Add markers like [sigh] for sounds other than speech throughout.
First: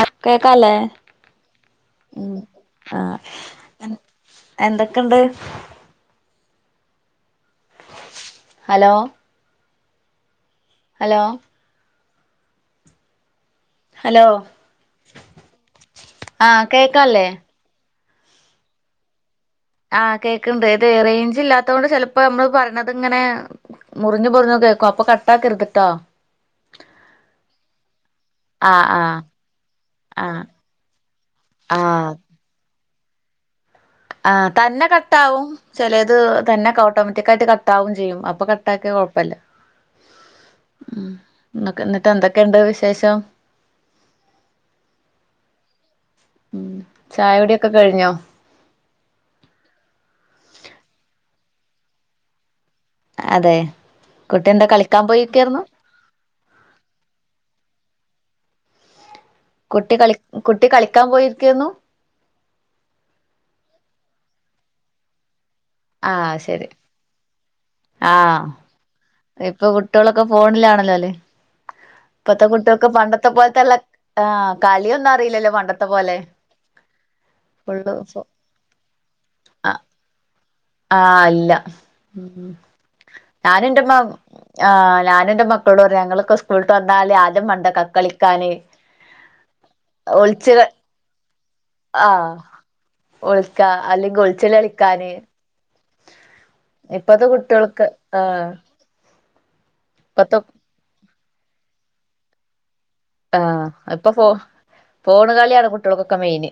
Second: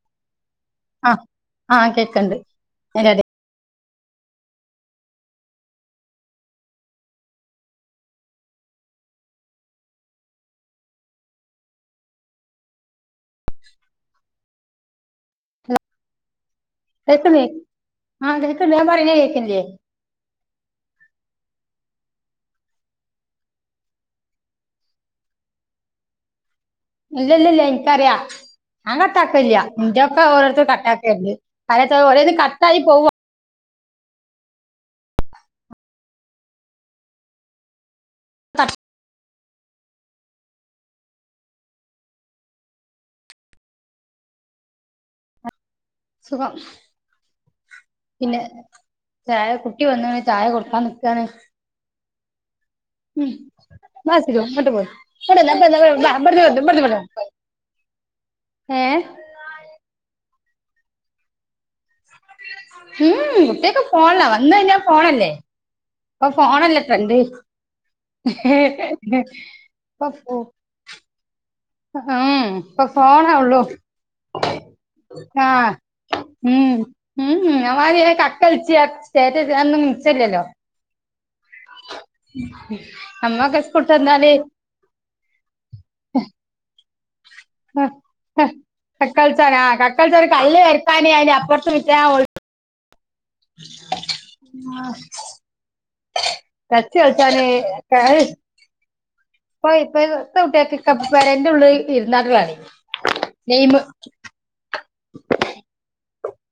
ആഹ് കേക്കാലേ ആഹ് ആഹ് കേക്കണ്ട് ആ [unintelligible] എന്തൊക്കെണ്ട് ഹലോ ഹലോ ഹലോ ആഹ് കേൾക്കാ കേക്കുന്ന് ആ കേക്കണ്ട് ഞാൻ പറയുന്ന കേക്കുന്ല്യെ ആഹ് കേക്കണുണ്ട് ഇതേ റേഞ്ചില്ലാത്തോണ്ട് ചിലപ്പോ മ്മള് പറയണത് ഇങ്ങനെ മുറിഞ്ഞ് മുറിഞ്ഞ് കേക്കും അപ്പൊ കട്ടാക്കരുത് ട്ടോ ഇല്ലില്ലില്ല എനിക്കറിയാ ആ ഞാൻ ആ കട്ടാക്കൂല്യ ഇന്റെയൊക്കെ ആ ഓരോര്ത്തര് കട്ടാക്കേണ്ട് ആ കാരണോച്ചാ ഓരോന്ന് കട്ടായി പോവ ആഹ് തന്നെ കട്ടാവും ചെലത് തന്നെക്കെ ഓട്ടോമാറ്റിക്കായിട്ട് കട് ട്ടാവും ചെയ്യും അപ്പൊ കട്ട്- കട്ടാക്കിയാ കൊഴപ്പല്ല ഉം എന്നക്ക് എന്നിട്ട് എന്തൊക്കെയുണ്ട് വിശേഷം സുഖം ഉം ചായ കുടിയൊക്കെ കഴിഞ്ഞോ [unintelligible] ചായ കുട്ടി വന്നണ് ചായ കൊടുക്കാൻ നിക്കാണ് അതെ ഉം കുട്ടി എന്താ കളിക്കാൻ പോയിക്കായിരുന്നു ഏഹ് കുട്ടി കളി കുട്ടി കളിക്കാൻ പോയിരിക്കുവാരുന്നു ഉം കുട്ടിയൊക്കെ ഫോണിലാ വന്ന് കഴിഞ്ഞാ ഫോണല്ലേ ഇപ്പൊ ആഹ് ശരി ഫോണല്ലേ ഫ്രണ്ട് ആഹ് ഇപ്പൊ ഇപ്പ കുട്ടികളൊക്കെ ഫോ ഫോണിലാണല്ലോ അല്ലേ ആഹ് ഇപ്പത്തെ ഇപ്പൊ കുട്ടികൾക്ക് പണ്ടത്തെ ഫോണോള്ളൂ പോലത്തെല്ല ആഹ് കളിയൊന്നും അറിയില്ലല്ലോ ആഹ് പണ്ടത്തെ പോലെ ഉം [unintelligible] ആ ഫുള്ള് ഫോ ഒന്നും ആഹ് നിച്ചല്ലല്ലോ ആഹ് അല്ല ഉം നമ്മൊക്കെ ഞാനു സ്കൂൾട്ട് ഇൻ്റെമ്മ വന്നാല് ആഹ് ഞാനു ഇൻ്റെ മക്കളോട് പറയും ഞങ്ങളൊക്കെ ഉസ് സ്കൂള് വിട്ട് വന്നാല് ആദ്യം മണ്ടാ കക്ക കളിക്കാന് കക്ക കളിച്ചാന് ആഹ് കക്ക കളിച്ചാൽ കല്ല് വെര്ത്താന് അതിൻ്റെ അപ്പറത്ത് ആഹ് ഒളിക്കാ അല്ലെങ്ക് ഒളിച്ച് കളി കളിക്കാന് ടച്ച് ഇപ്പഴ്ത്തെ കളിച്ചാന് കുട്ടികൾക്ക് ആഹ് ഇപ്പൊ ഇപ്പഴ്ത്തെ ഇപ്പത്തെ കുട്ടിയാക്കെക്കെ പെരേൻ്റെ ഉള്ളില് ഇര്ന്നാണ്ട് കളി ആഹ് ഗെയിം ഇപ്പൊ ഫോ ഫോണ് കളിയാണ് കുട്ടികൾക്കൊക്കെ മെയിന്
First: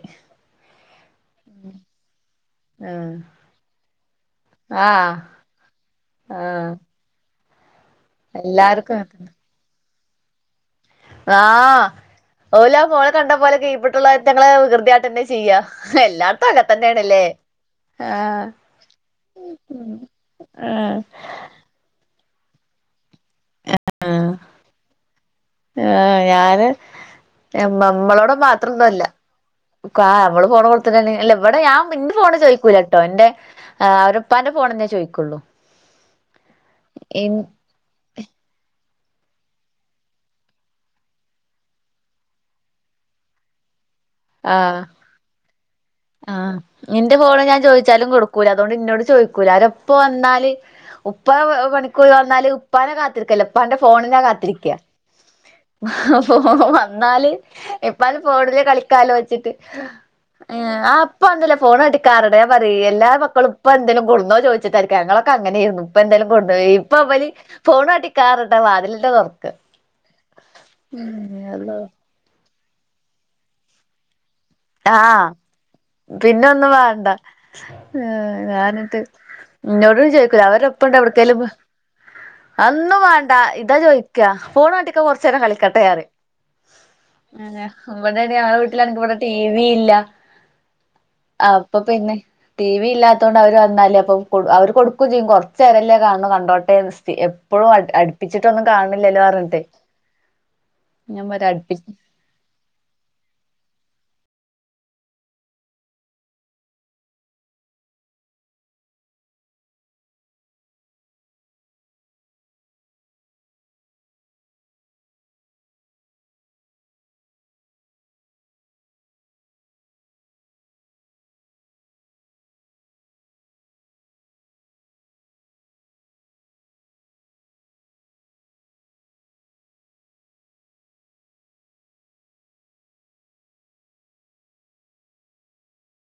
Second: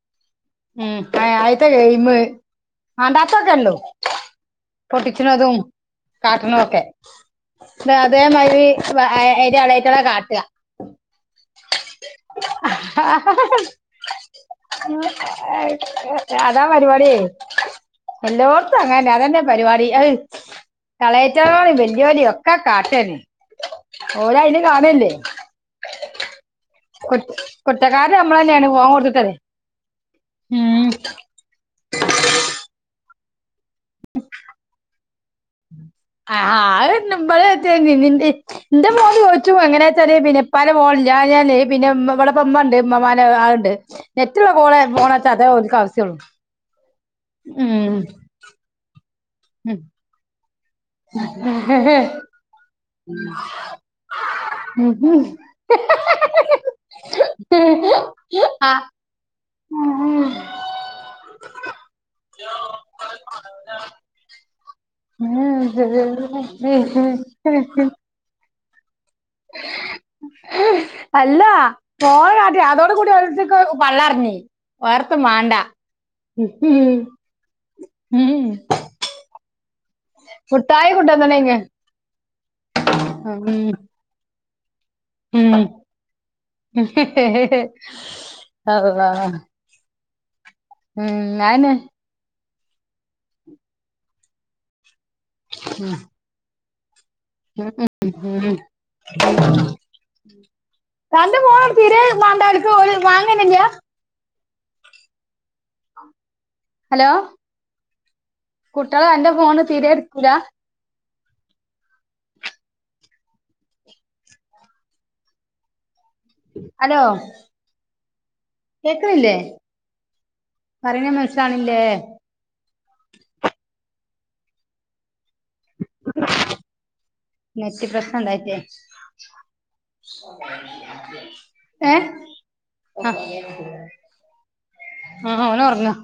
ഉം ആ ആയിത്തെ ഗയിമ് ആഹ് മാണ്ടാത്തെ ഒക്കെ ഉള്ളൂ ആഹ് പൊട്ടിച്ചിണതും കാട്ടണതും ആഹ് ഒക്കെ ഇട്ട് അതേമാതിരി എല്ലാർക്കും വ അ അങ്ങൻതന്നെ അയിൻ്റെ എളേറ്റ്കളെ കാട്ടാ ആഹ് ഓലാ ഫോണ് കണ്ട പോലെ കീപ്പട്ട്ള്ളയിറ്റ്ങ്ങളെ വികൃതി കാട്ടെന്നെ ചെയ് ചെയ്യാ എല്ലാടത്തും അങ്ങനെ തന്നെയാണല്ലേ എല്ലോടൊത്തും അങ്ങനെന്നെ അതന്നെ പരിപാടി അഹ് ആഹ് എളേറ്റെ ട്ട്യോളേം വെല്യോലെ ഒക്കെ കാട്ടെന്നെ ആഹ് ഓല് അയില് കാണല്ലേ ആഹ് ഞാന് കുറ്റ- ഞമ്മ് കുറ്റക്കാരൻ ഞമ്മളോട് നമ്മൾ തന്നെയാണ് മാത്രൊന്നും ഫോൺ അല്ല കൊടുത്തിട്ടത് കാ ഞമ്മള് [unintelligible] ഉം തന്നെയാണ് അല്ല ഇവിടെ ഞാൻ ഇന്റെ ഫോണ് ചോയിക്കൂലാട്ടോ ഇന്റെ ആഹ് അവരെ ഉപ്പാന്റെ ഫോണെന്നെ ചോദിക്കുള്ളൂ ഇൻ [unintelligible] ഇന്റെ ഫോണ് ചോയിച്ചു എങ്ങനാച്ചാല്‌ പിന്നെ ഇപ്പാൻ്റെ ഫോണില്ലാഞ്ഞാല് പിന്നെ ഉമ് ഇവിടെപ്പ ഉമ്മ ഇണ്ട് ഉമ്മാമ്മേൻ്റെ ആ എട് ത്ത് നെറ്റ്ള്ള ഫോണെ ആഹ് ഫോണാച്ചാ അതേ ഓലിക്ക് ആവശ്യള്ളു ഇന്റെ ഫോണ് ഞാൻ ചോദിച്ചാലും കൊടുക്കൂല അതുകൊണ്ട് ഇന്നോട് ചോയിക്കൂല ഉം. അവരപ്പ വന്നാല് ഉപ്പാ പ പണിക്ക് പോയി വന്നാല് ഉപ്പാനെ കാത്തിരിക്കല്ല ഉപ്പാന്റെ ഫോണിനാ കാത്തിരിക്കാ അപ്പോ വന്നാല് ഉം. ഇപ്പാൻ്റെ ഫോണില് കളിക്കാലോ വെച്ചിട്ട് ആ. ഏഹ് ആഹ് ഉപ്പ വന്ന്ല്ലേ ഫോൺ [unintelligible] പറയ് എല്ലാ മക്കളും ഇപ്പ എന്തേലും കൊടുന്നോ ചോദിച്ചിട്ടാ ക്കെ ഞങ്ങളൊക്കെ അങ്ങനെയിരുന്നു ഇപ്പൊ എന്തേലും കൊണ്ട് പോയി ഇപ്പ ഇവല് ഫോണ് കാട്ടിക്കാ പറഞ്ഞിട്ടാ വാതിലെന്നെ തൊറക്ക് അല്ലാ അള്ളോ ഫോണ് കാട്ടി അതോടു കൂടി ഓരോരുത്തർക്ക് പള്ളറിഞ്ഞ് ആഹ് പിന്നെ ഒന്നും വേണ്ട ആഹ് ഉം ഞാനെന്നിട്ട് ഇന്നോടും ചോദിക്കും അവരപ്പ മുട്ടായി ഇണ്ട് എവിടെക്കേലും കൊണ്ടുവന്നണേങ്ങ് അതൊന്നും വേണ്ട ഉം ഇതാ ചോദിക്കാ ഫോണാട്ട് കൊറച്ചേരം ഉം കളിക്കട്ടെ പറയും അതയാ ഇവിടെ [unintelligible] ഞങ്ങളെ അള്ളാ വീട്ടില് [unintelligible] ടീ വി ഇല്ല ഉം ഞാന് അപ്പൊ പിന്നെ ടി വി ഇല്ലാത്ത കൊണ്ട് അവര് വന്നാലേ അപ്പൊ കൊട് അവര് കൊടുക്കും ചെയ്യും കൊറച്ചേരല്ലേ കാണു കണ്ടോട്ടെ സ്ഥി എപ് എപ്പോഴും അട് അടുപ്പിച്ചിട്ടൊന്നും കാണ്ന്നില്ലല്ലോ പറഞ്ഞിട്ട് ഞാൻ പറയും അടു മാണ്ടാ ഓലിക്ക് ഓല് വങ്ങന്നെയില്ല ഹലോ കുട്ടിയള് അന്റെ ഫോണ് തീരെ എടുക്കൂല? ഹലോ കേക്കണില്ലേ പറണ മനസ്സിലാണില്ലേ നെറ്റ് പ്രശ്‌നം ഇണ്ടായിട്ടെ ഏഹ് ആഹ് ആഹ് അവന് ഒറങ്ങാ